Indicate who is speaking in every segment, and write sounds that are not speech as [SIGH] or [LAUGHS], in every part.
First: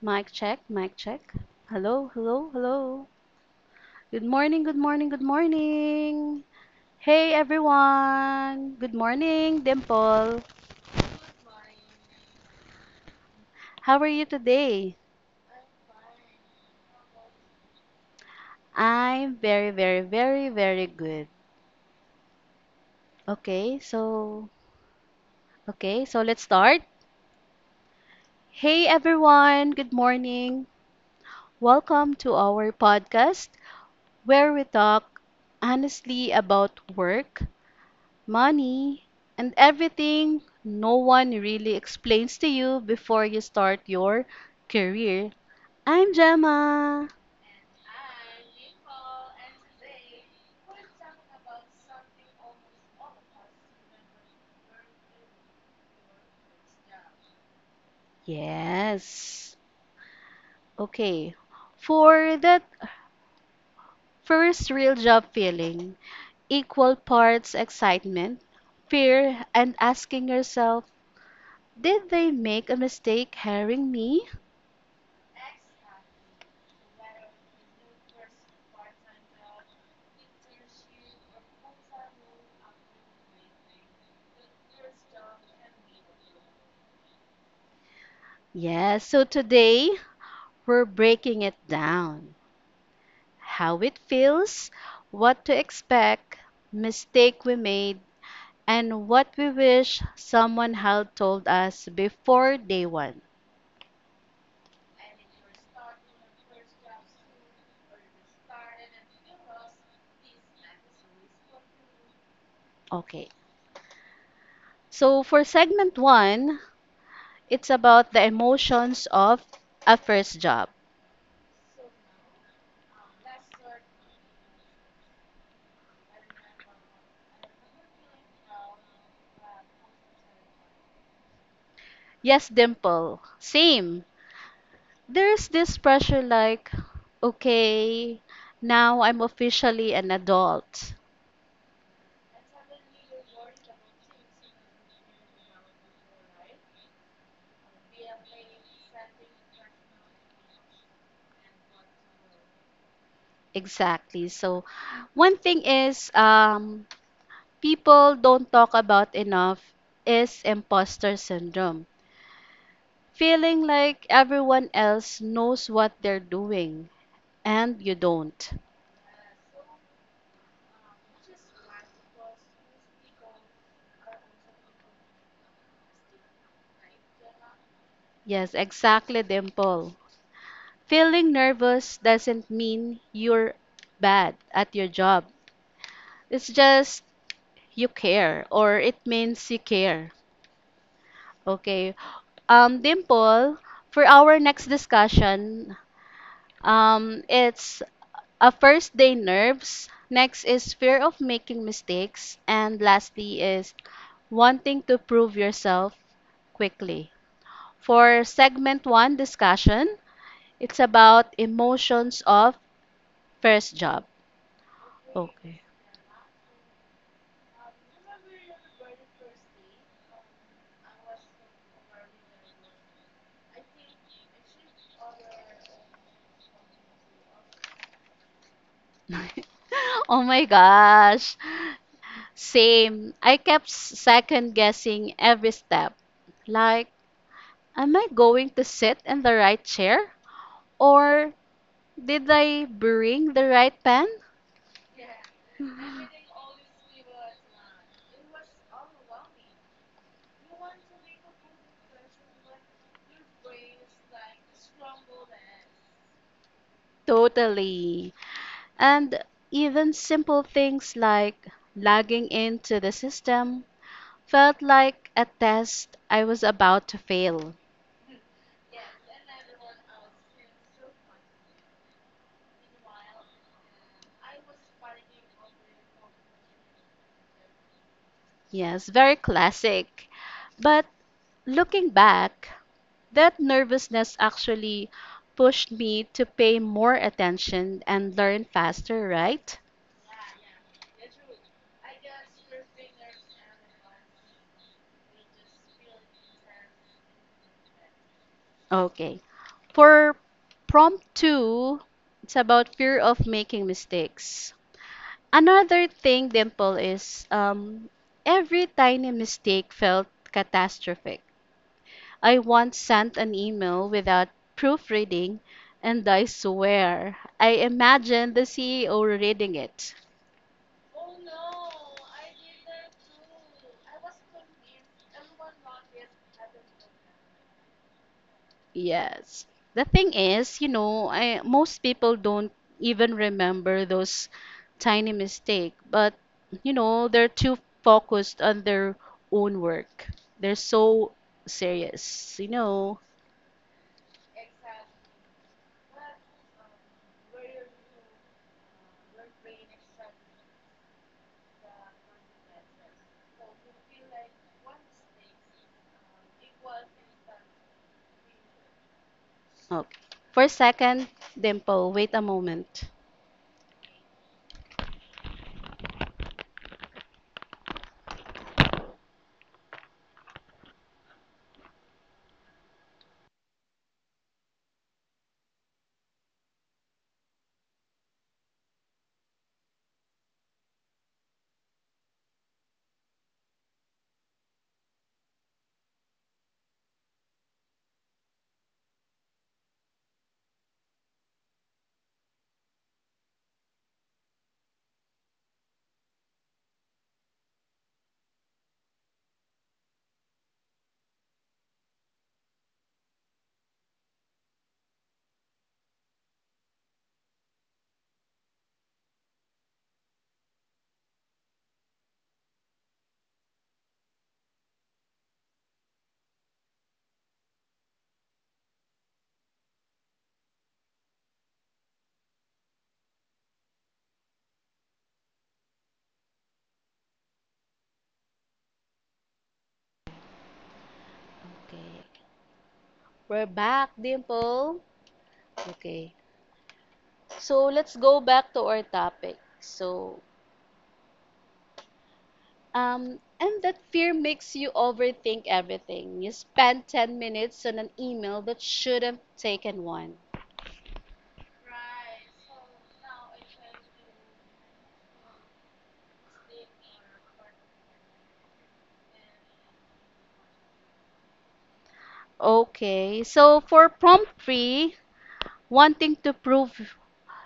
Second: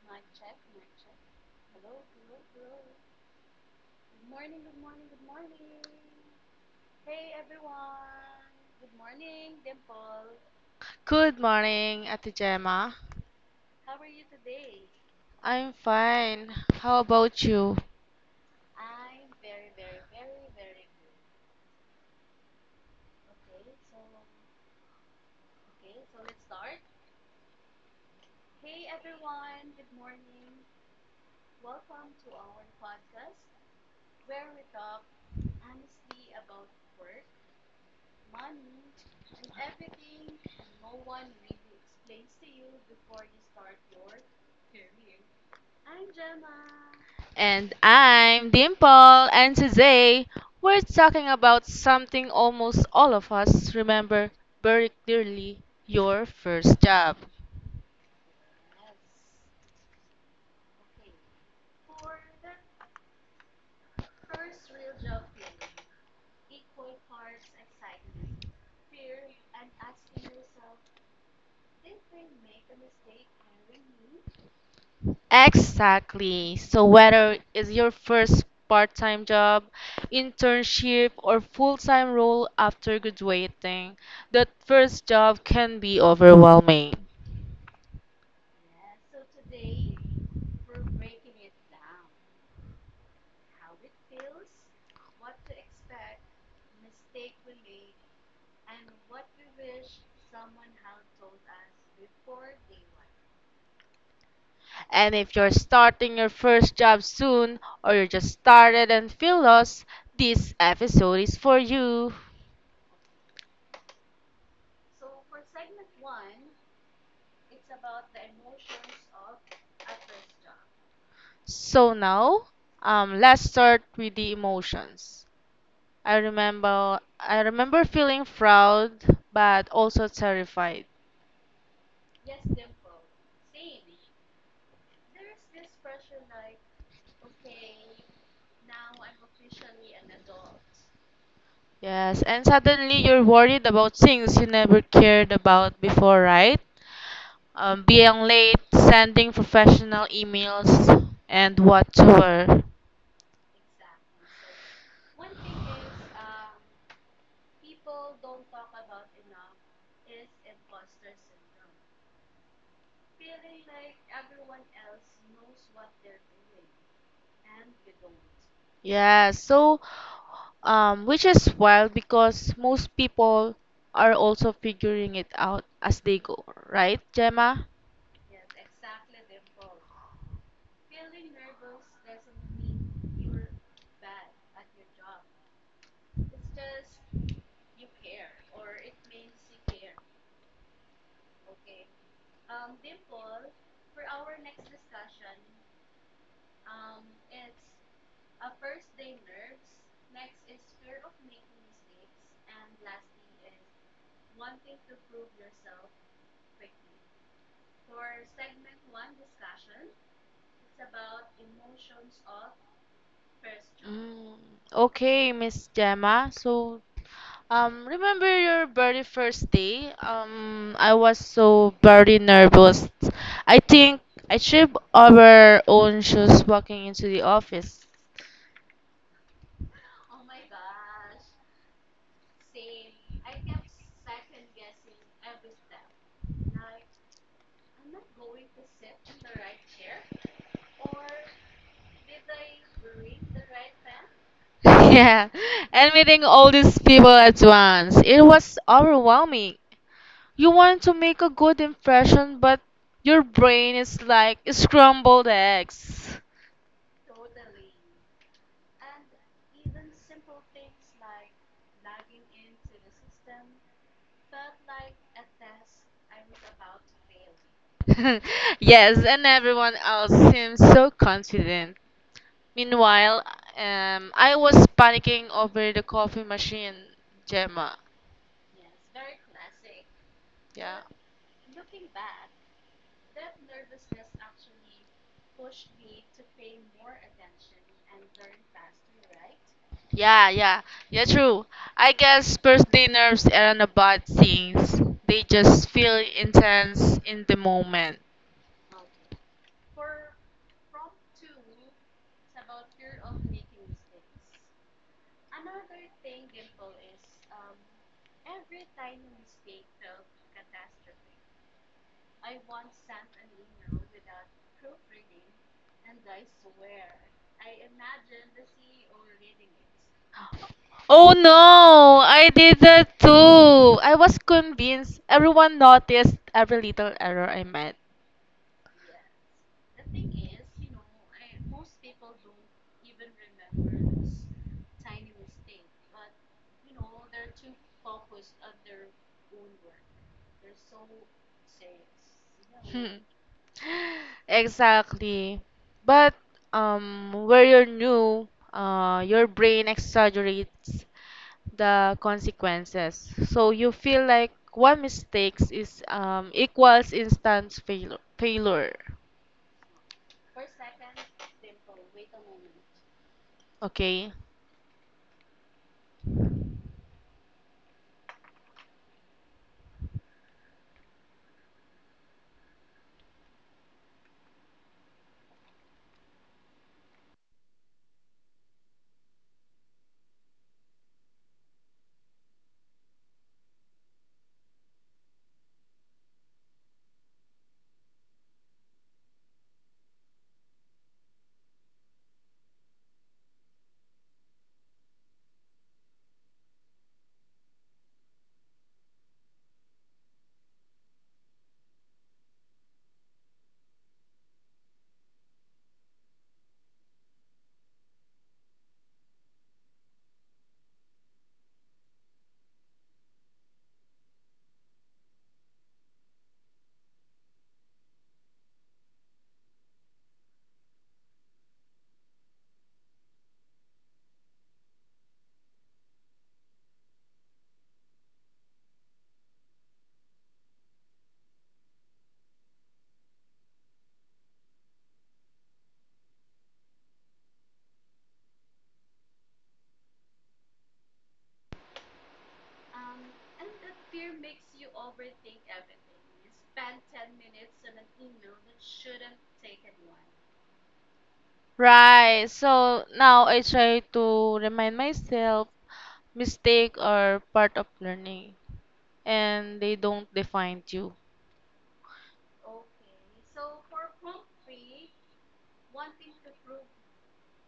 Speaker 1: Mic check, mic check. Hello, hello, hello. Good morning, good morning, good morning. Hey everyone. Good morning, Dimple.
Speaker 2: Good morning, Ate Gemma.
Speaker 1: How are you today?
Speaker 2: I'm fine. How about you?
Speaker 1: I'm very, very, very, very good. Okay, so okay, so let's start. Hey everyone, good morning. Welcome to our podcast where we talk honestly about work, money, and everything no one really explains to you before you start your career. I'm Gemma.
Speaker 2: And I'm Dimple, and today we're talking about something almost all of us remember very clearly, your first job.
Speaker 1: Yes. Okay. For that first real job feeling, equal parts excitement, fear, and asking yourself, did they make a mistake hiring me?
Speaker 2: Exactly. So, whether it's your first part time job, internship, or full time role after graduating, that first job can be overwhelming.
Speaker 1: Yes, so today we're breaking it down. How it feels, what to expect, mistake we made, and what we wish someone had told us before day one.
Speaker 2: And if you're starting your first job soon or you just started and feel lost, this episode is for you.
Speaker 1: Okay. So for segment one, it's about the emotions of a first job.
Speaker 2: So now, let's start with the emotions. I remember feeling proud but also terrified.
Speaker 1: Yes, Dimple. Same. There's this pressure like, okay, now I'm officially an adult.
Speaker 2: Yes, and suddenly you're worried about things you never cared about before, right? Being late, sending professional emails, and whatsoever.
Speaker 1: Exactly. So one thing is people don't talk about enough is imposter syndrome. Feeling like everyone else knows what they're doing and you don't.
Speaker 2: Yeah, so which is wild because most people are also figuring it out as they go, right, Gemma?
Speaker 1: Yes, exactly, Dimple. Feeling nervous doesn't mean you're bad at your job. It's just you care or it means you care. Okay. Dimple, for our next discussion, it's a first day nerves. Next is fear of making mistakes. And lastly is wanting to prove yourself quickly. For segment one discussion, it's about emotions of first job.
Speaker 2: Mm, okay,
Speaker 1: Okay.
Speaker 2: Miss Gemma. So, remember your very first day? I was so very nervous. I think I tripped over own shoes walking into the office.
Speaker 1: [LAUGHS] Oh my gosh. Same. I kept second guessing every step. Like, am I going to sit in the right chair? Or did I bring the right pen?
Speaker 2: [LAUGHS] Yeah, and meeting all these people at once. It was overwhelming. You want to make a good impression, but your brain is like scrambled eggs.
Speaker 1: Totally. And even simple things like logging into the system felt like a test I was about to fail.
Speaker 2: [LAUGHS] Yes, and everyone else seems so confident. Meanwhile, I was panicking over the coffee machine, Gemma.
Speaker 1: Yes, very classic.
Speaker 2: Yeah.
Speaker 1: But looking back, that nervousness actually pushed me to pay more attention and learn faster, right?
Speaker 2: Yeah, yeah, yeah, true. I guess birthday nerves aren't about things, they just feel intense in the moment.
Speaker 1: Okay. For prompt two, it's about fear of making mistakes. Another thing, Dimple, is every tiny mistake felt catastrophic. I once sent an email without proofreading, and I swear, I imagined the CEO reading it.
Speaker 2: Oh no, I did that too. I was convinced everyone noticed every little error I made.
Speaker 1: Yes. The thing is, you know, most people don't even remember those tiny mistake, but you know, they're too focused on their own work. They're so serious, you know.
Speaker 2: Hmm. [LAUGHS] Exactly. But where you're new, your brain exaggerates the consequences. So you feel like one mistakes is equals instant failure.
Speaker 1: Okay. For a second, Dimple, wait a moment.
Speaker 2: Okay.
Speaker 1: Okay. We're back, Dimple. Okay. So let's go back to our topic. And that fear makes you overthink everything. You spend 10 minutes on an email that should have taken one.
Speaker 2: Right. So now I try to remind myself mistake are part of learning and they don't define you.
Speaker 1: Okay, so for prompt three, wanting to prove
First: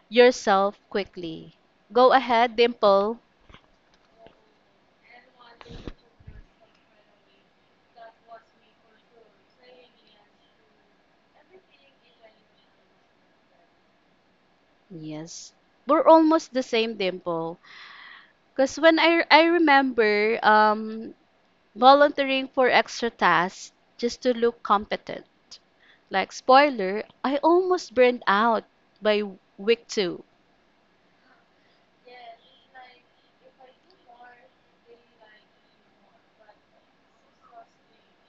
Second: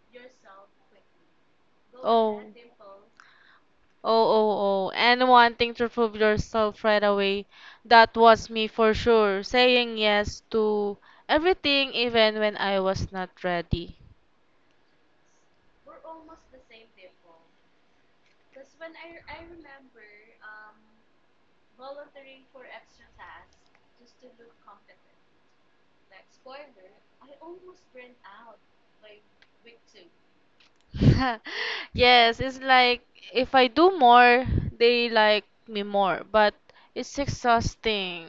Speaker 1: yourself quickly. Go
Speaker 2: Oh.
Speaker 1: ahead, Dimple.
Speaker 2: Oh. And wanting to prove yourself right away. That was me for sure. Saying yes to everything even when I was not ready.
Speaker 1: Yes, we're almost the same, Dimple. Because when I remember volunteering for extra tasks just to look competent. Like, spoiler, I almost burned out by week two.
Speaker 2: [LAUGHS] Yes, it's like if I do more, they like me more, but it's exhausting.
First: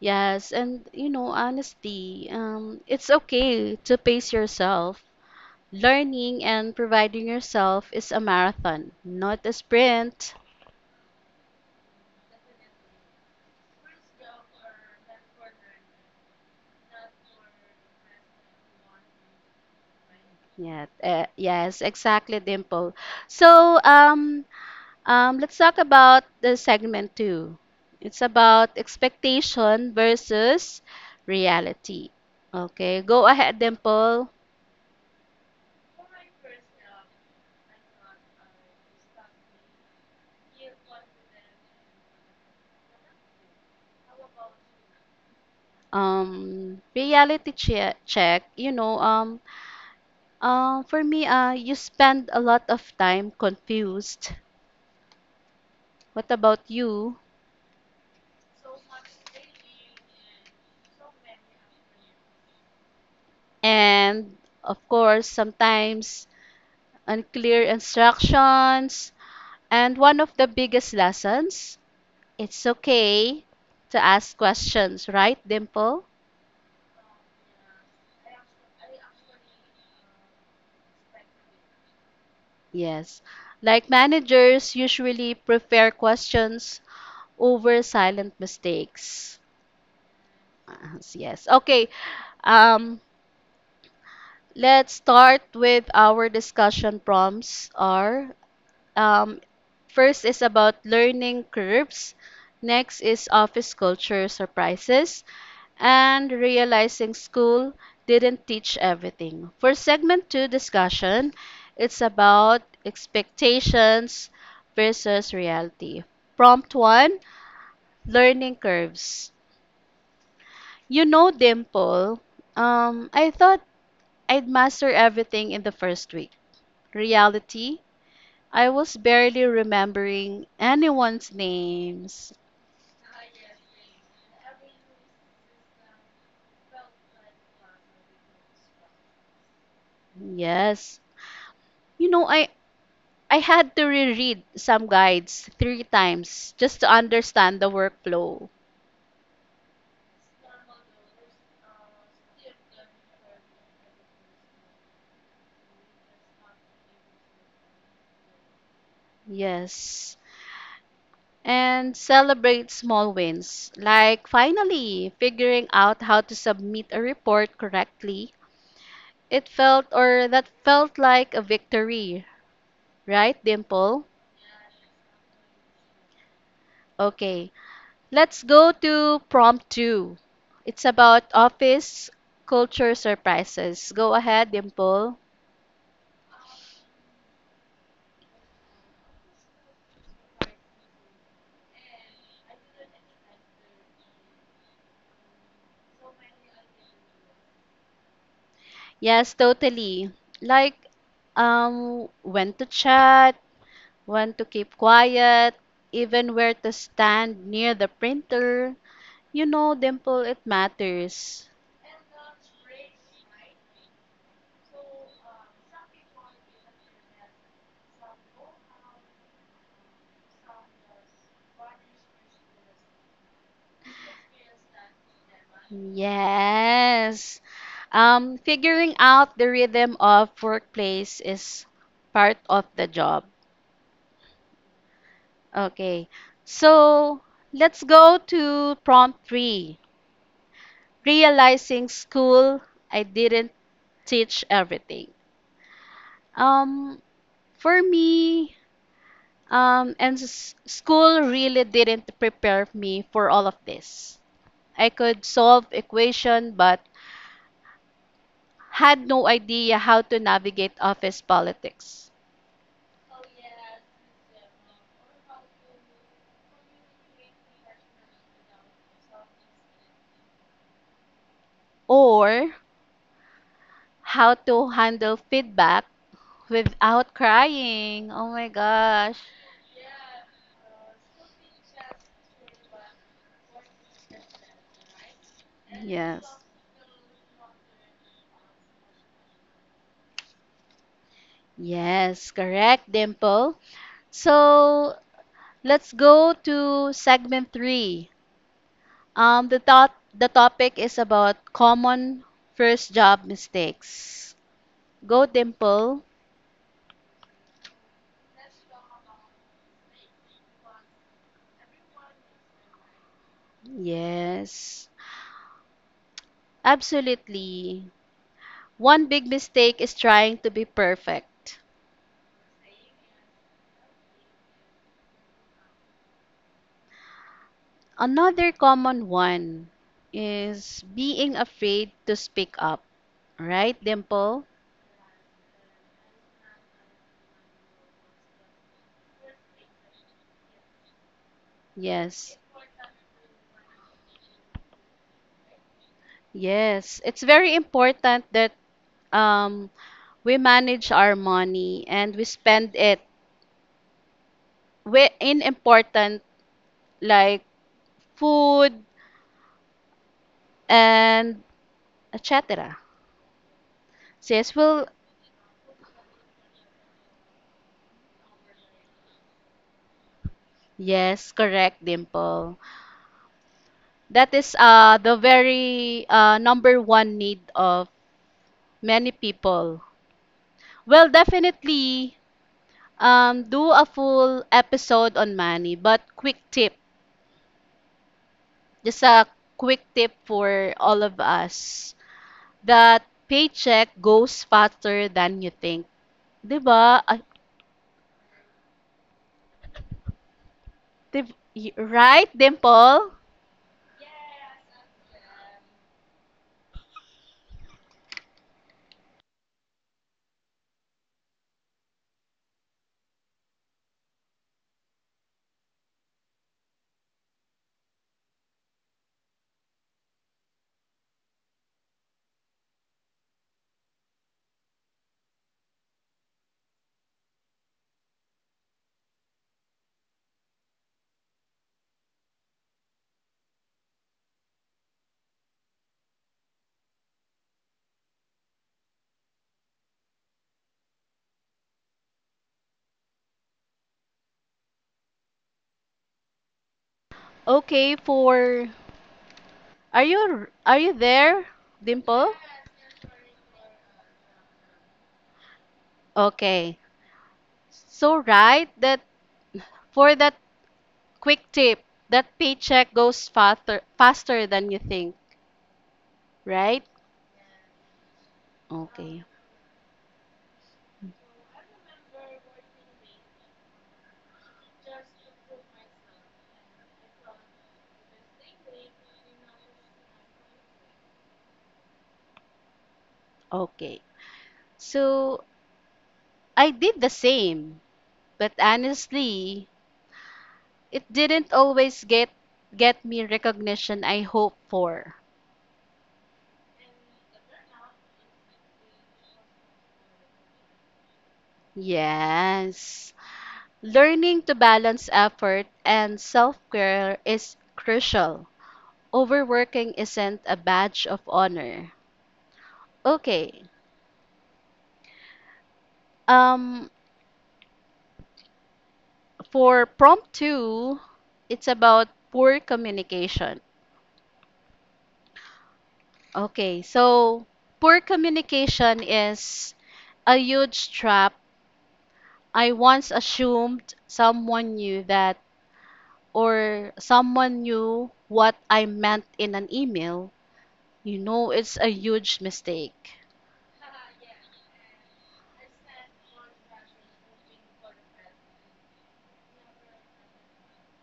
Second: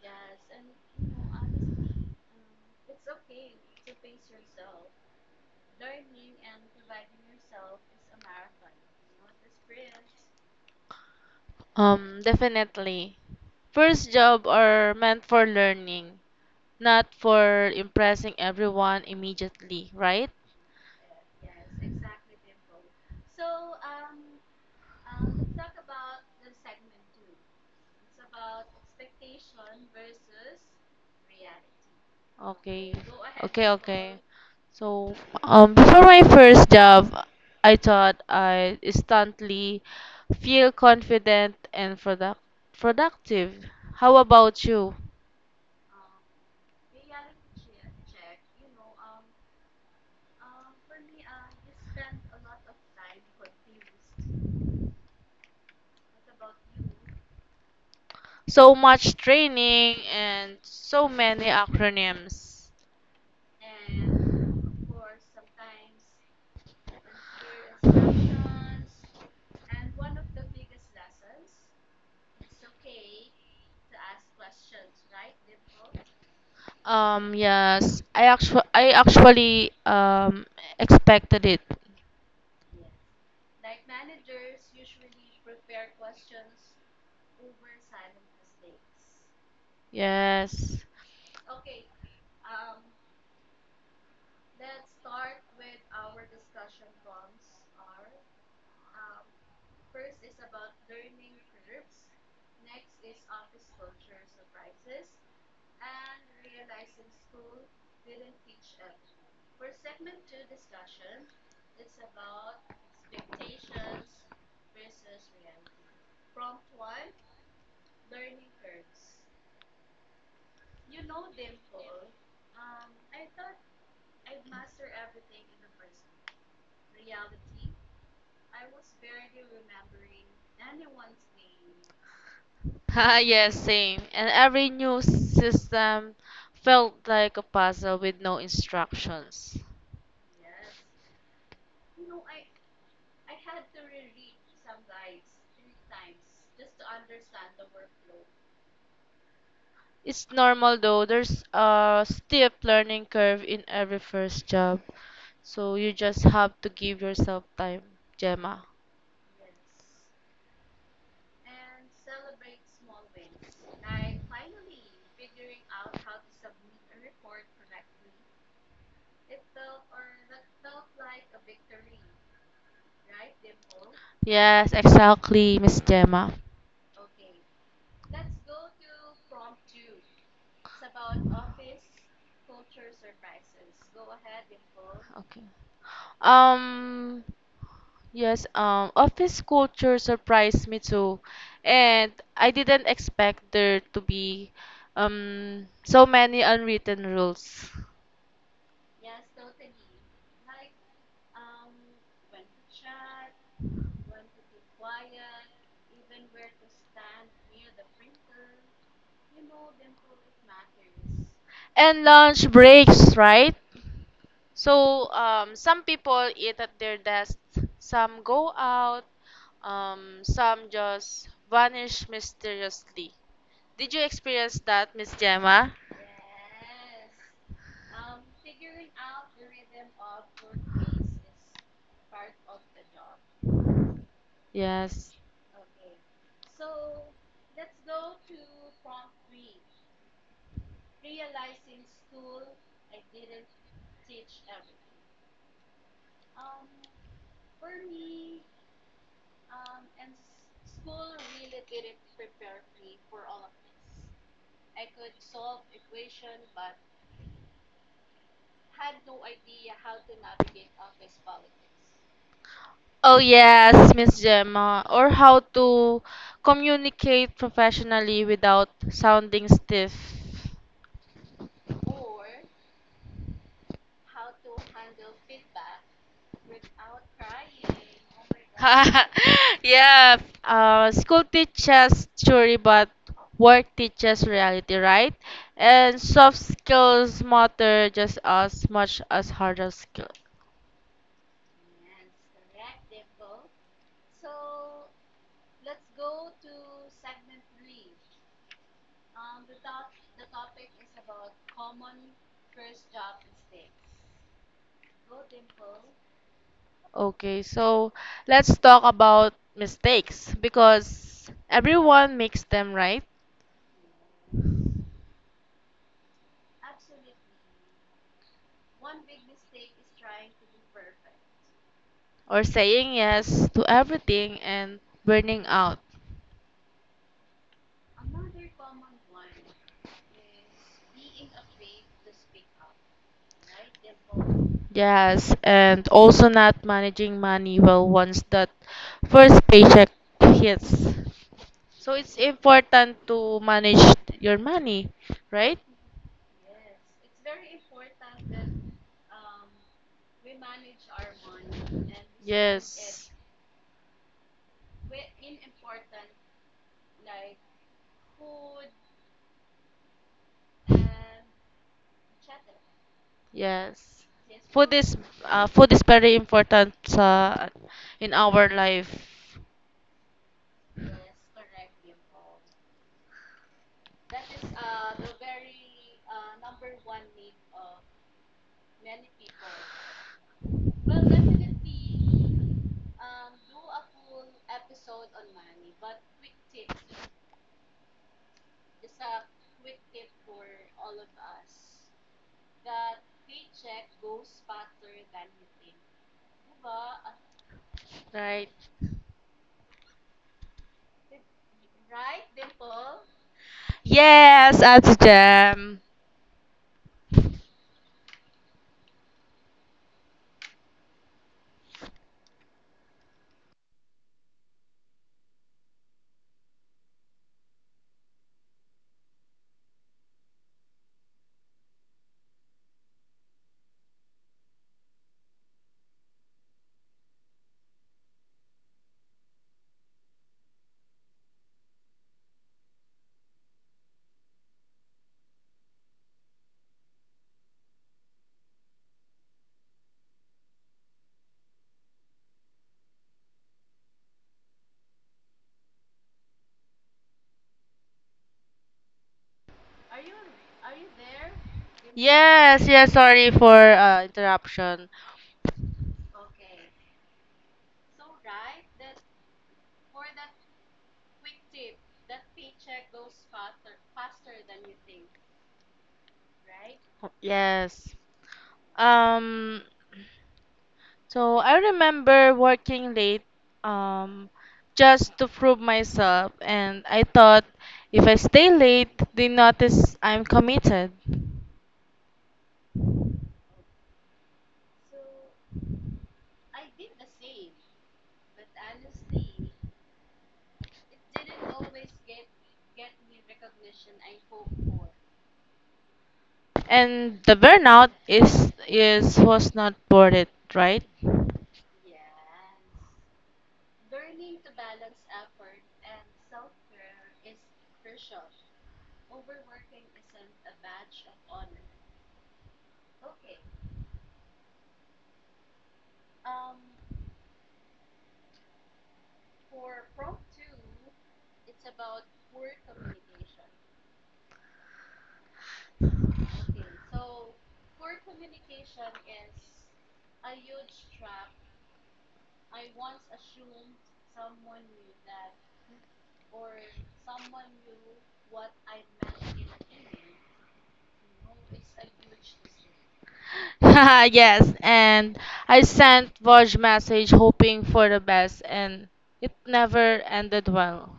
Speaker 1: Yes, and you know, honesty. It's okay to pace yourself. Learning and providing yourself is a marathon, not a sprint.
Speaker 2: Definitely. First job are meant for learning, not for impressing everyone immediately, right?
Speaker 1: Yeah, yes, exactly, Dimple. So, let's talk about the segment two. It's about expectation versus reality.
Speaker 2: Okay.
Speaker 1: Okay, go ahead,
Speaker 2: Okay, okay.
Speaker 1: Dimple.
Speaker 2: So, before my first job, I thought I instantly feel confident and productive. How about you?
Speaker 1: Reality check. You know, for me, you spend a lot of time confused. What about you?
Speaker 2: So much training and so many acronyms.
Speaker 1: And of course, sometimes unclear instructions. And one of the biggest lessons, it's okay to ask questions, right, Dimple?
Speaker 2: Yes, I actually expected it.
Speaker 1: Yes. Like managers usually prefer questions over silent mistakes.
Speaker 2: Yes. [LAUGHS]
Speaker 1: Yes. Yes. Okay. Um, Let's start with our discussion prompts are um, first is about learning curves, next is office culture surprises, and realizing school didn't teach everything. For segment 2 discussion, it's about expectations versus reality. Prompt 1, learning curves. You know, Dimple, I thought I'd master everything in the first week. Reality, I was barely remembering anyone's names.
Speaker 2: Ah, yes, same. And every new system felt like a puzzle with no instructions.
Speaker 1: Yes. You know, I had to reread some guides three times just to understand the workflow.
Speaker 2: It's normal though. There's a steep learning curve in every first job. So you just have to give yourself time, Gemma.
Speaker 1: Yes. And celebrate small wins, like finally figuring out how to submit a report correctly. It felt or that felt like a victory, right, Dimple?
Speaker 2: Yes, exactly, Miss Gemma.
Speaker 1: Okay. Let's go to prompt two. It's about office culture surprises. Go ahead, Dimple.
Speaker 2: Okay. Um, yes, office culture surprised me too. And I didn't expect there to be so many unwritten rules.
Speaker 1: Yes, totally. Like, when to chat, when to keep quiet, even where to stand near the printer. You know, Dimple, it matters.
Speaker 2: And lunch breaks, right? So, some people eat at their desk, some go out, some just vanish mysteriously. Did you experience that, Miss Gemma?
Speaker 1: Yes. Figuring out the rhythm of workplace is part of the job.
Speaker 2: Yes.
Speaker 1: Okay, so let's go to prompt three. Realizing school, I didn't teach everything. Um, for me, school really didn't prepare me for all of this. I could solve equation, but had no idea how to navigate office politics
Speaker 2: Oh yes, Miss Gemma, or how to communicate professionally without sounding stiff.
Speaker 1: or how to handle feedback without crying. Oh my gosh.
Speaker 2: [LAUGHS] Yeah, school teaches theory, but work teaches reality, right? And
Speaker 1: Yes.
Speaker 2: soft skills matter just as much as harder skill.
Speaker 1: Yes, correct, Dimple. So let's go to segment three. The topic is about common first job mistakes. Go, Dimple.
Speaker 2: Okay, so let's talk about mistakes because everyone makes them, right?
Speaker 1: Yes, absolutely. One big mistake is trying to be perfect.
Speaker 2: Or saying yes to everything and burning out.
Speaker 1: Another common one is being afraid to speak up. Right, Dimple?
Speaker 2: Yes, and also not managing money well once that first paycheck hits. So it's
Speaker 1: Yes.
Speaker 2: important to manage your money, right?
Speaker 1: Yes, it's very important that um we manage our money and we spend it
Speaker 2: Yes.
Speaker 1: in important like food and et cetera.
Speaker 2: Yes.
Speaker 1: Sis
Speaker 2: Food
Speaker 1: will
Speaker 2: is food is very important sa in our life,
Speaker 1: yes, correct, Dimple. That is the very number one need of many people. Well, definitely do a full episode on money, but quick tip, just a quick tip for all of us that paycheck goes faster than you think. 'Di ba? Ah,
Speaker 2: right?
Speaker 1: right, Dimple?
Speaker 2: Yes, Ate Jam.
Speaker 1: Okay, for are you there, Dimple?
Speaker 2: Yes, yes, sorry for interruption.
Speaker 1: Okay. So right that for that quick tip, that paycheck goes faster than you think, right?
Speaker 2: Yes.
Speaker 1: Okay.
Speaker 2: Um, so I remember working late um, just to prove myself, and I thought if I stay late, they notice I'm committed.
Speaker 1: Okay. So I did the same, but honestly, it didn't always get me recognition I hope for.
Speaker 2: And the burnout is was not worth it, right?
Speaker 1: Yes. Learning to balance effort and self care is crucial. Overworking isn't a badge of honor. Okay. Um, for prompt two, it's about poor communication. Okay, so poor communication is a huge trap. I once assumed someone knew that, or someone knew what I meant in an email. You know, it's a huge mistake.
Speaker 2: [LAUGHS] Yes, and I sent Voj message hoping for the best, and it never ended well.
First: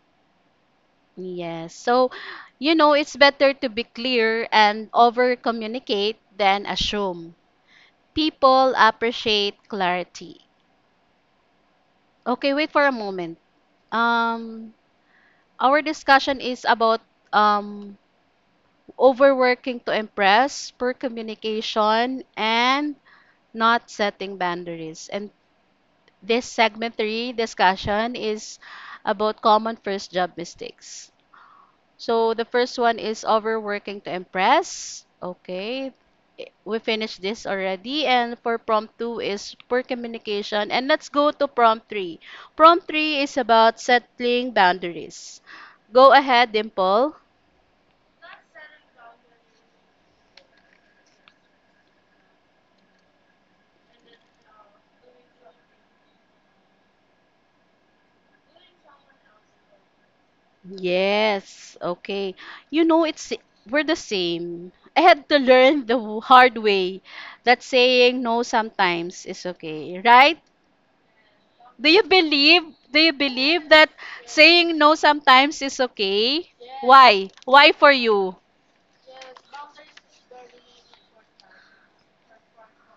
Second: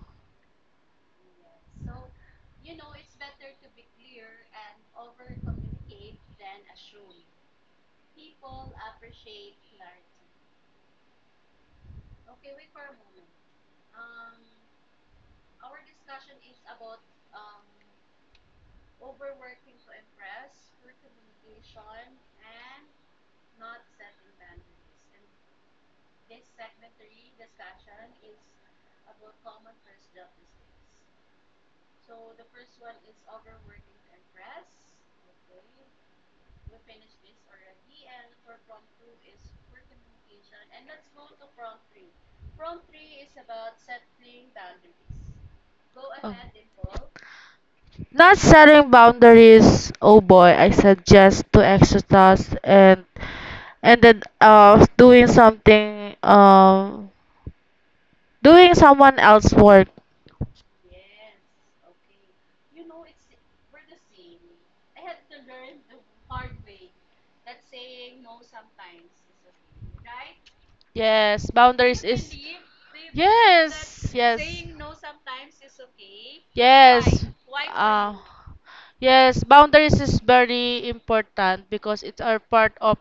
Speaker 1: Yes. So, you know, it's better to be clear and over communicate than assume. People appreciate clarity. Okay, wait for a moment. Um, our discussion is about um, overworking to impress, poor communication, and not setting boundaries. And this segment three discussion is about common first job mistakes. So the first one is overworking to impress. Okay. We finished this already. And for prompt two is poor communication. And let's go to prompt three. Prompt three is about settling boundaries. Go
Speaker 2: Oh.
Speaker 1: ahead, Dimple.
Speaker 2: Not setting boundaries. Oh boy, I said yes to extra tasks and ended up doing someone else's work.
Speaker 1: Yes. Okay. You know, it's we're the same. I had to learn the hard way that saying no sometimes is okay, right?
Speaker 2: Yes,
Speaker 1: Do
Speaker 2: boundaries
Speaker 1: you
Speaker 2: is
Speaker 1: believe? Do you believe that
Speaker 2: yes, yes.
Speaker 1: saying no sometimes is okay?
Speaker 2: Yes.
Speaker 1: Why? Why for
Speaker 2: Uh,
Speaker 1: you?
Speaker 2: yes, boundaries is very important because it's a part of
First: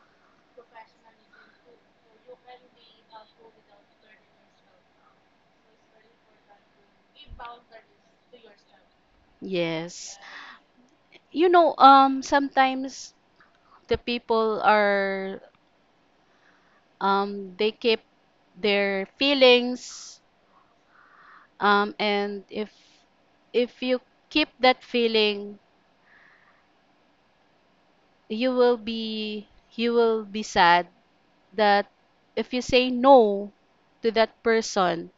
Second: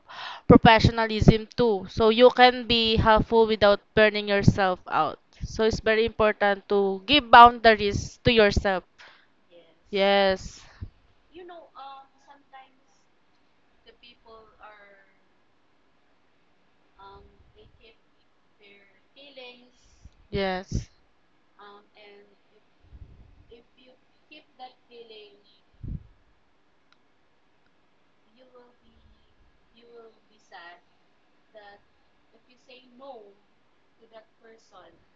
Speaker 2: professionalism too. So you can be helpful without burning yourself out. So it's very important to give boundaries to yourself.
Speaker 1: Yes.
Speaker 2: Yes.
Speaker 1: You know, sometimes the people are, they keep their feelings,
Speaker 2: Yes.
Speaker 1: and if you keep that feeling, you will be you will be sad that if you say no to that person,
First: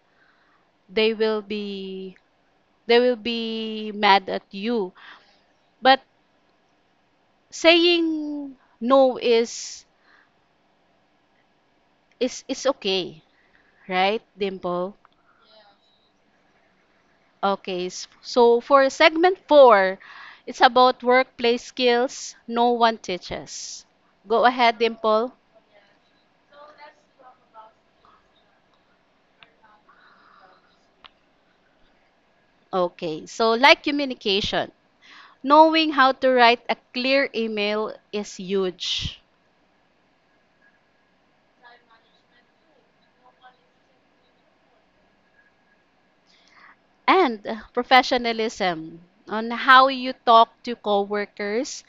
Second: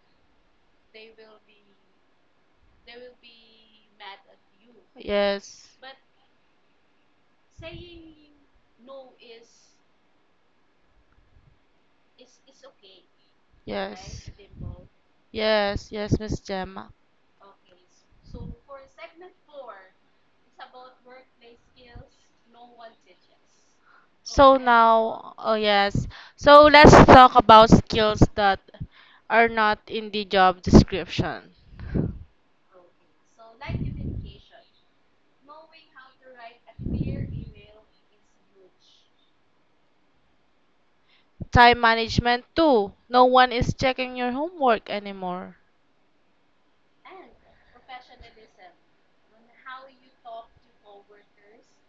Speaker 1: they will be they will be mad at you.
Speaker 2: Yes.
Speaker 1: But saying no is is okay, right,
Speaker 2: Yes.
Speaker 1: Dimple?
Speaker 2: Yes, yes, Miss Gemma.
Speaker 1: Okay, so for segment four, it's about workplace skills no one teaches. Go
Speaker 2: So
Speaker 1: ahead, Dimple.
Speaker 2: now, oh yes. So let's talk about skills that are not in the job description.
Speaker 1: Okay, so like communication, knowing how to write a clear email is huge.
Speaker 2: Time management too. No one is checking your homework anymore.
Speaker 1: And professionalism on how you talk to coworkers,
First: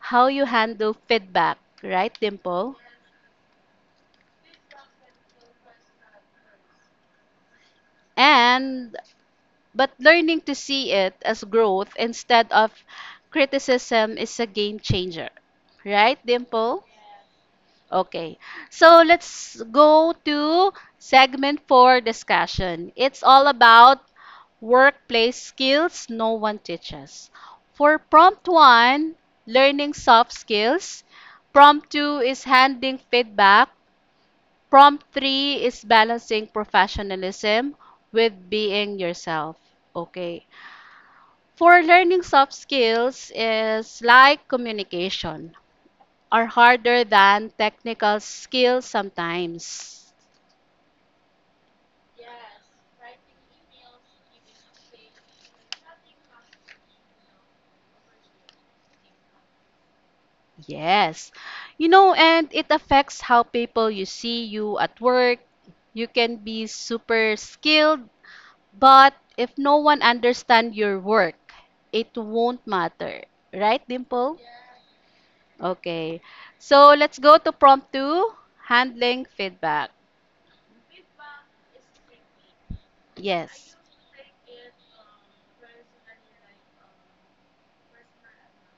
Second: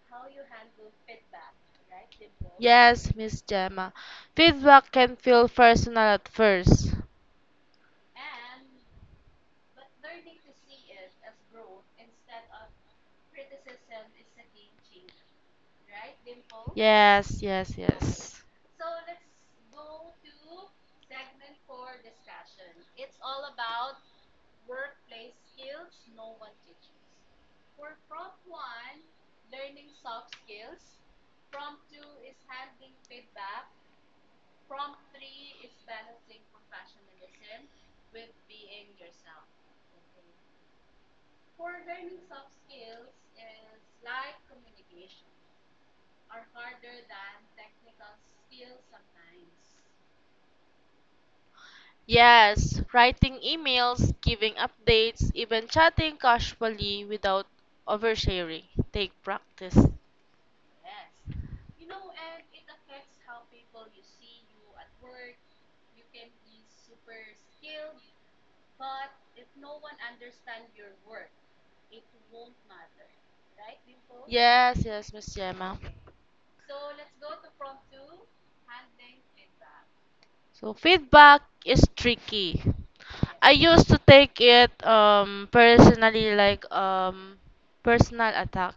Speaker 1: how you handle feedback, right, Dimple?
Speaker 2: Yes, Miss Gemma. Feedback can feel personal at first.
Speaker 1: And but learning to see it as growth instead of criticism is a game changer, right, Dimple?
Speaker 2: Yes, yes,
Speaker 1: Okay,
Speaker 2: yes.
Speaker 1: so let's go to segment four discussion. It's all about workplace skills no one teaches. For prompt one, learning soft skills. Prompt two is handing feedback. Prompt three is balancing professionalism with being yourself. Okay. For learning soft skills is like communication are harder than technical skills sometimes.
Speaker 2: Yes, writing emails, giving updates, even chatting casually without oversharing. Take practice.
Speaker 1: Yes. You know, and it affects how people you see you at work. You can be super skilled, but if no one understands your work, it won't matter. Right, Dimple?
Speaker 2: Yes, yes, Miss Gemma.
Speaker 1: Okay. So let's go to prompt two handling feedback.
Speaker 2: So feedback is tricky. I
Speaker 1: Yes.
Speaker 2: used to take it personally like personal attack.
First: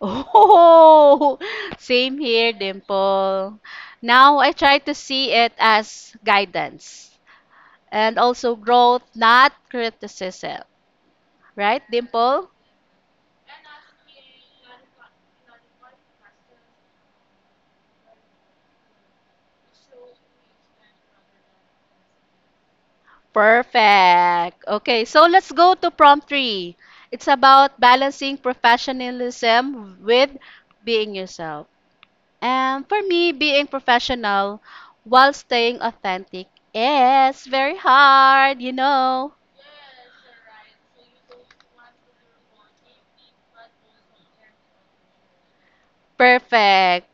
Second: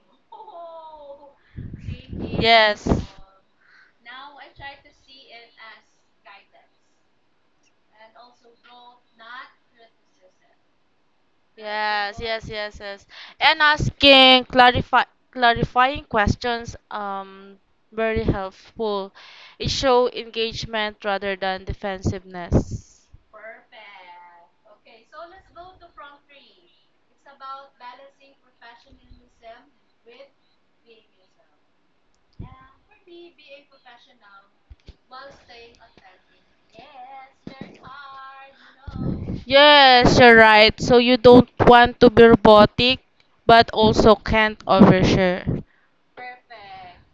Speaker 1: Oh, [LAUGHS] same here,
Speaker 2: Yes.
Speaker 1: Dimple. Now I try to see it as guidance and also growth, not criticism. Right,
Speaker 2: Yes, yes,
Speaker 1: Dimple?
Speaker 2: yes, yes. And asking clarifying questions very helpful. It show engagement rather than defensiveness.
Speaker 1: Perfect. Okay, so let's go to prompt three. It's about balancing professionalism with being yourself. And for me, being professional while staying authentic is very hard, you know.
Speaker 2: Yes, you're right. So you don't want to be robotic, but also can't overshare.
Speaker 1: Perfect.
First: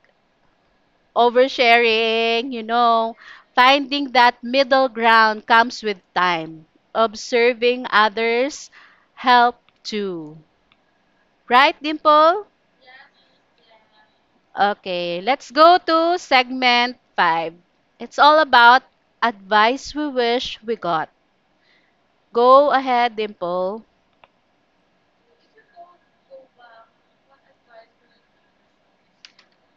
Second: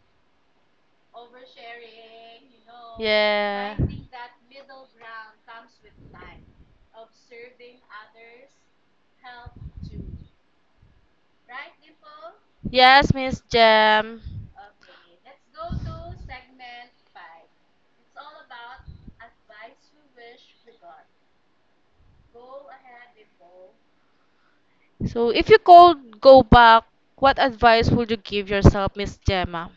Speaker 1: Oversharing, you know.
Speaker 2: Yeah.
Speaker 1: Finding that middle ground comes with time. Observing others help too. Right, Dimple?
Speaker 2: Yes, Miss Jam.
Speaker 1: Okay, let's go to segment 5. It's all about advice we wish we got. Go ahead, Dimple.
Speaker 2: So, if you could go back, what advice would you give yourself, Miss Gemma?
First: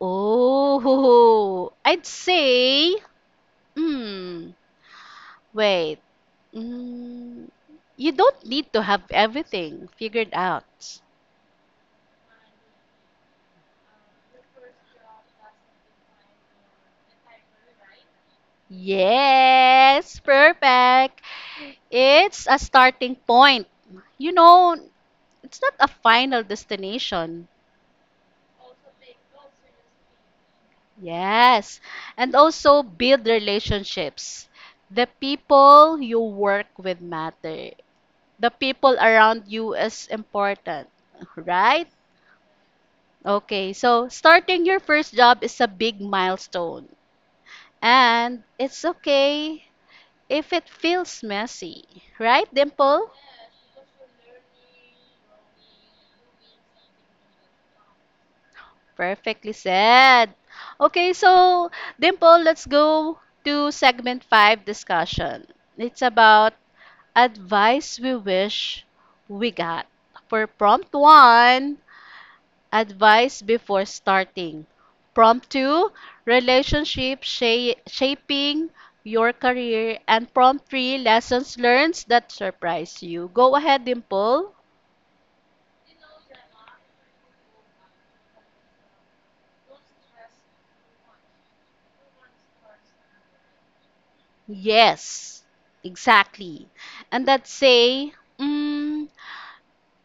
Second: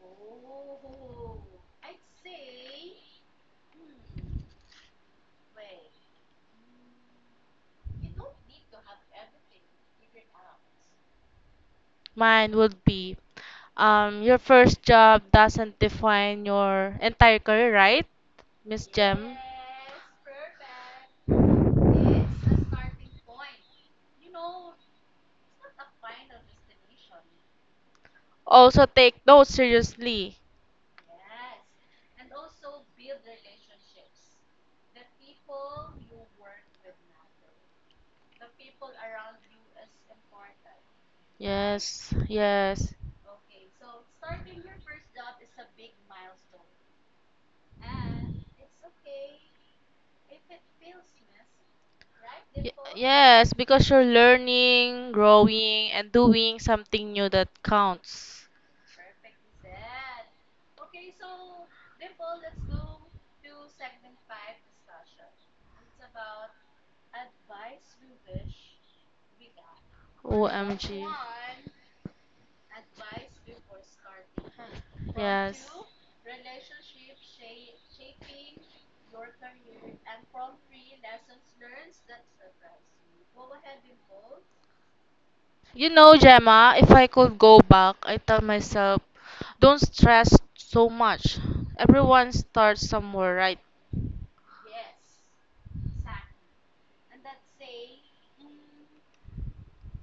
Speaker 1: Oh, [LAUGHS] I'd say, hmm, wait. Mm, you don't need to have everything figured out.
Speaker 2: Mine would be, your first job doesn't define your entire career, right, Miss Gem?
Speaker 1: Yes, perfect. It's a starting point. You know, it's not a final destination.
Speaker 2: Also, take notes seriously.
Speaker 1: Yes. And also build relationships. The people you work with matter. The people around you is important, right?
Speaker 2: Yes, yes.
Speaker 1: Okay, so starting your first job is a big milestone. And it's okay if it feels messy, right, Dimple?
Speaker 2: Yes, because you're learning, growing, and doing something new that counts.
Speaker 1: Perfectly said. Okay, so Dimple, let's go to segment five discussion. It's about advice we wish we got. For prompt
Speaker 2: OMG.
Speaker 1: one, advice before starting. Prompt
Speaker 2: Yes.
Speaker 1: two, shaping your career. And prompt three, lessons learned that surprise you. Go ahead, Dimple.
Speaker 2: You know, Gemma, if I could go back, I tell myself, don't stress so much. Everyone starts somewhere, right?
Speaker 1: Yes, exactly. And that say, mm,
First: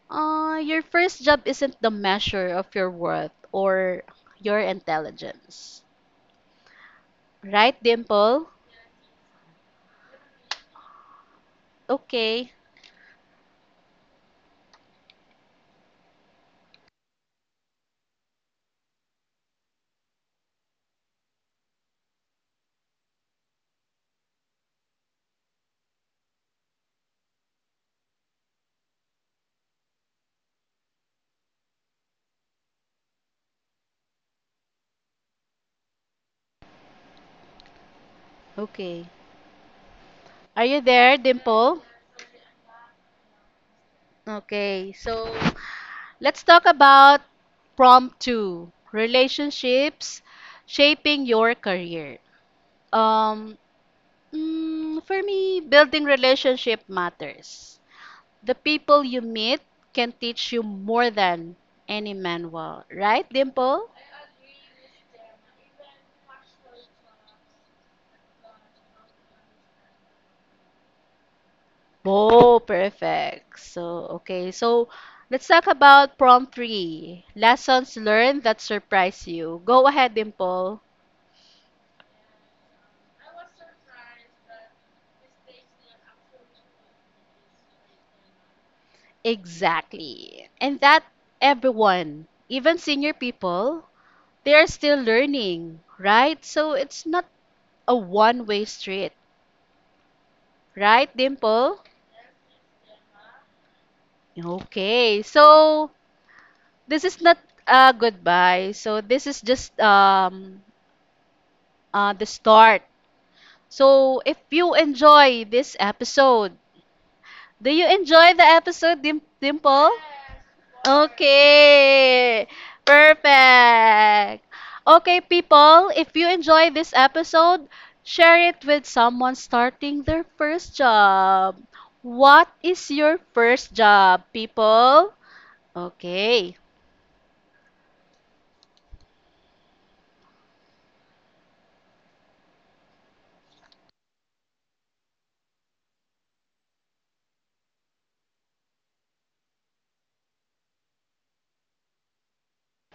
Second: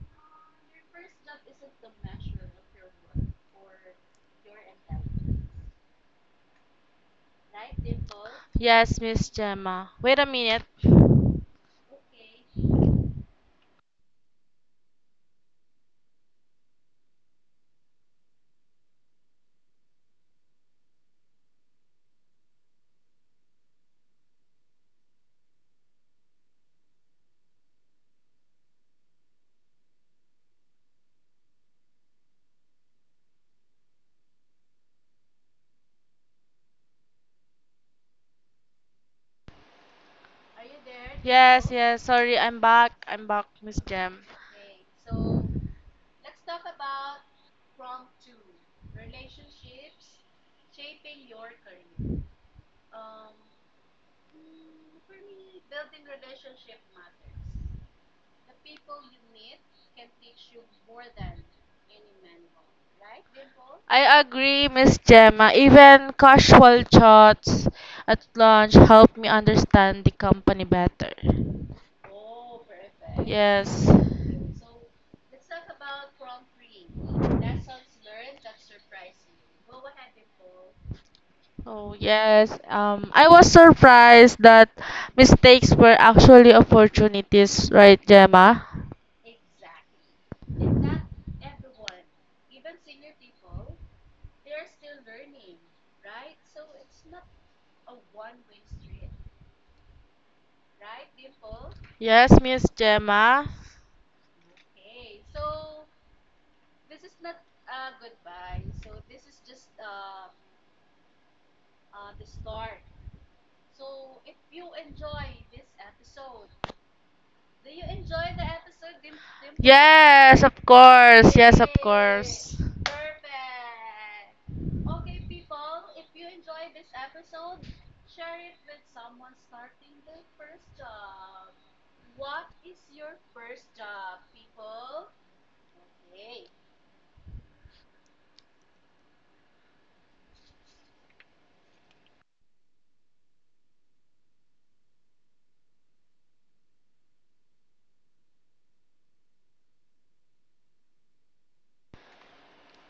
Speaker 1: Your first job isn't the measure of your worth or your intelligence. Right, Dimple?
Speaker 2: Yes, Miss Gemma. Wait a minute.
Speaker 1: Okay. Okay. Are you there,
Speaker 2: Yes,
Speaker 1: Dimple?
Speaker 2: yes, sorry, I'm back, Miss Gem.
Speaker 1: Okay. So, let's talk about prompt 2, relationships shaping your career. Um, for me, building relationship matters. The people you meet can teach you more than any manual, right, Dimple?
Speaker 2: I agree, Miss Gemma. Even casual chats at lunch help me understand the company better.
Speaker 1: Oh, perfect.
Speaker 2: Yes.
Speaker 1: So, okay. So, let's talk about prompt three. Lessons learned that surprise you. Go ahead, Dimple.
Speaker 2: Oh yes, I was surprised that mistakes were actually opportunities, right, Gemma?
Speaker 1: Exactly. And that everyone, even senior people, they are still learning, right? So, it's not a one-way street, right, Dimple?
Speaker 2: Yes, Miss Gemma.
Speaker 1: Okay. So, this is not a goodbye. So, this is just the start. So, if you enjoy this episode, do you enjoy the episode, Dimple?
Speaker 2: Yes, of course. Yes, of
Speaker 1: Okay,
Speaker 2: course.
Speaker 1: perfect. Okay, people, if you enjoy this episode, share it with someone starting their first job. What is your first job, people? Okay.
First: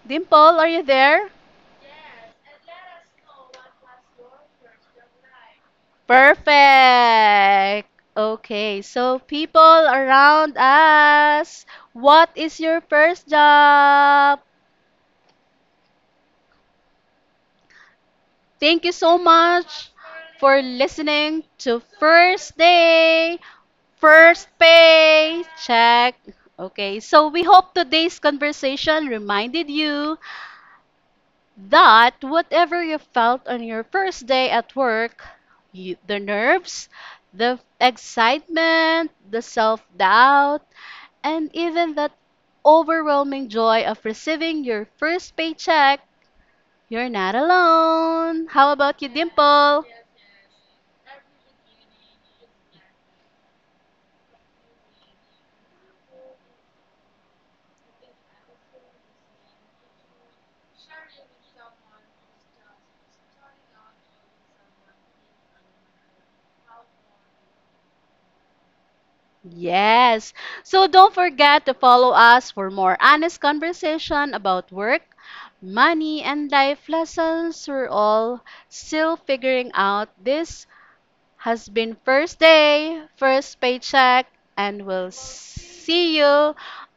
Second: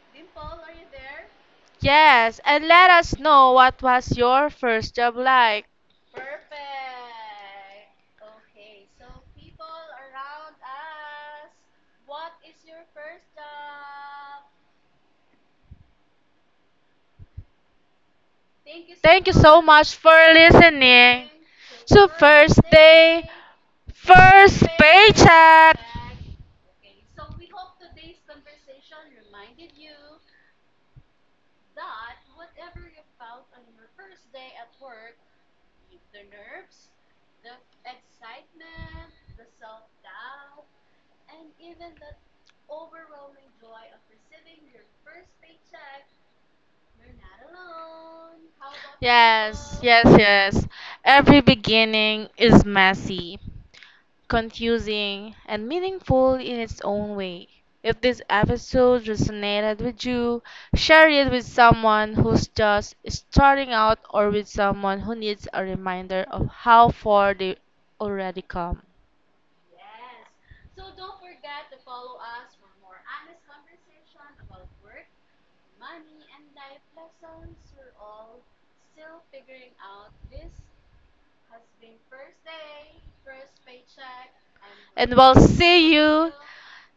Speaker 1: Dimple, are you there?
Speaker 2: Yes, and let us know what was your first job like.
Speaker 1: Perfect. Okay, so people around us, what is your first job? Thank you so
Speaker 2: Thank you so
Speaker 1: much
Speaker 2: much for
Speaker 1: for
Speaker 2: listening.
Speaker 1: listening to
Speaker 2: So
Speaker 1: First
Speaker 2: first day,
Speaker 1: Day, First
Speaker 2: first
Speaker 1: Pay
Speaker 2: paycheck.
Speaker 1: Check. Okay, so we hope today's conversation reminded you that whatever you felt on your first day at work, you, the nerves, the excitement, the self doubt, and even that overwhelming joy of receiving your first paycheck, you're not alone. How about you,
Speaker 2: Yes,
Speaker 1: Dimple?
Speaker 2: yes, yes. Every beginning is messy, confusing, and meaningful in its own way. If this episode resonated with you, share it with someone who's just starting out or with someone who needs a reminder of how far they already come.
Speaker 1: Yes. So don't forget to follow us for more honest conversation about work, money, and life lessons we're all still figuring out. This has been first day, first paycheck, and we'll
Speaker 2: And we'll see
Speaker 1: see
Speaker 2: you
Speaker 1: you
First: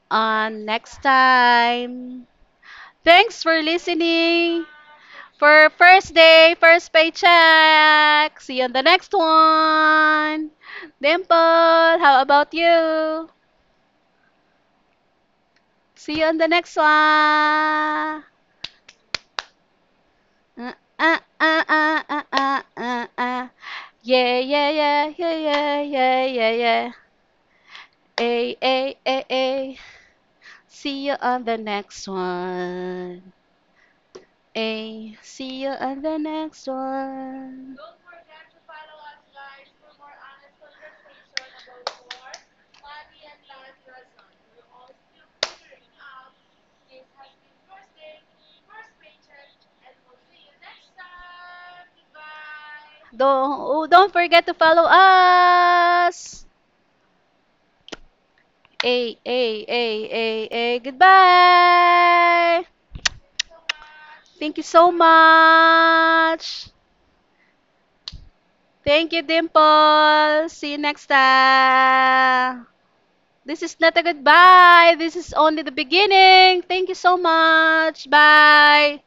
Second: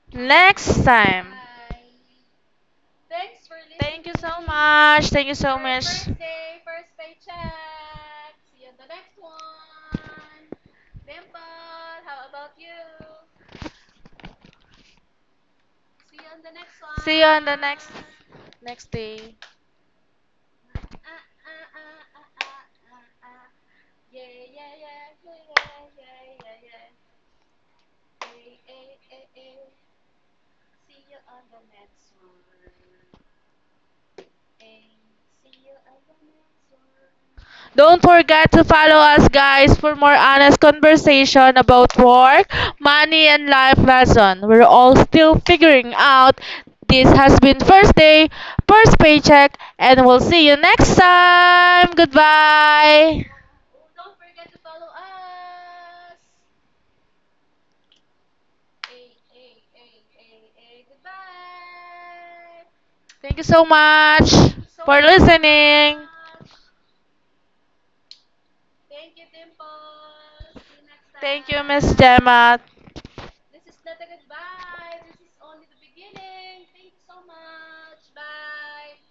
Speaker 1: on
Speaker 2: next
Speaker 1: next
Speaker 2: time.
Speaker 1: time.
Speaker 2: Thank
Speaker 1: Thanks for
Speaker 2: you listening so
Speaker 1: listening
Speaker 2: much. Thank you so
Speaker 1: for
Speaker 2: much.
Speaker 1: first day, first paycheck. See you on the next one. Dimple, how about you? See you on the next
Speaker 2: See you on the
Speaker 1: one.
Speaker 2: next day.
Speaker 1: Uh, uh, uh, uh, uh, uh, uh, uh. Yeah, yeah, yeah, yeah, yeah, yeah, yeah, yeah. Ay, ay, ay, ay. See you on the next one. Hey, see you at the next one.
Speaker 2: Don't forget to follow us guys for more honest conversation about work, money and life lesson. We're all still figuring out. This has been first day, first paycheck, and we'll see you next time. Goodbye.
Speaker 1: Don't forget to follow us. Hey, hey, hey, hey, hey. Goodbye.
Speaker 2: Thank you so much
Speaker 1: Thank you so
Speaker 2: for listening.
Speaker 1: much. Thank you, Dimple. See you next
Speaker 2: Thank you, Miss Gemma.
Speaker 1: time. This is not a goodbye. This is only the beginning. Thank you so much. Bye.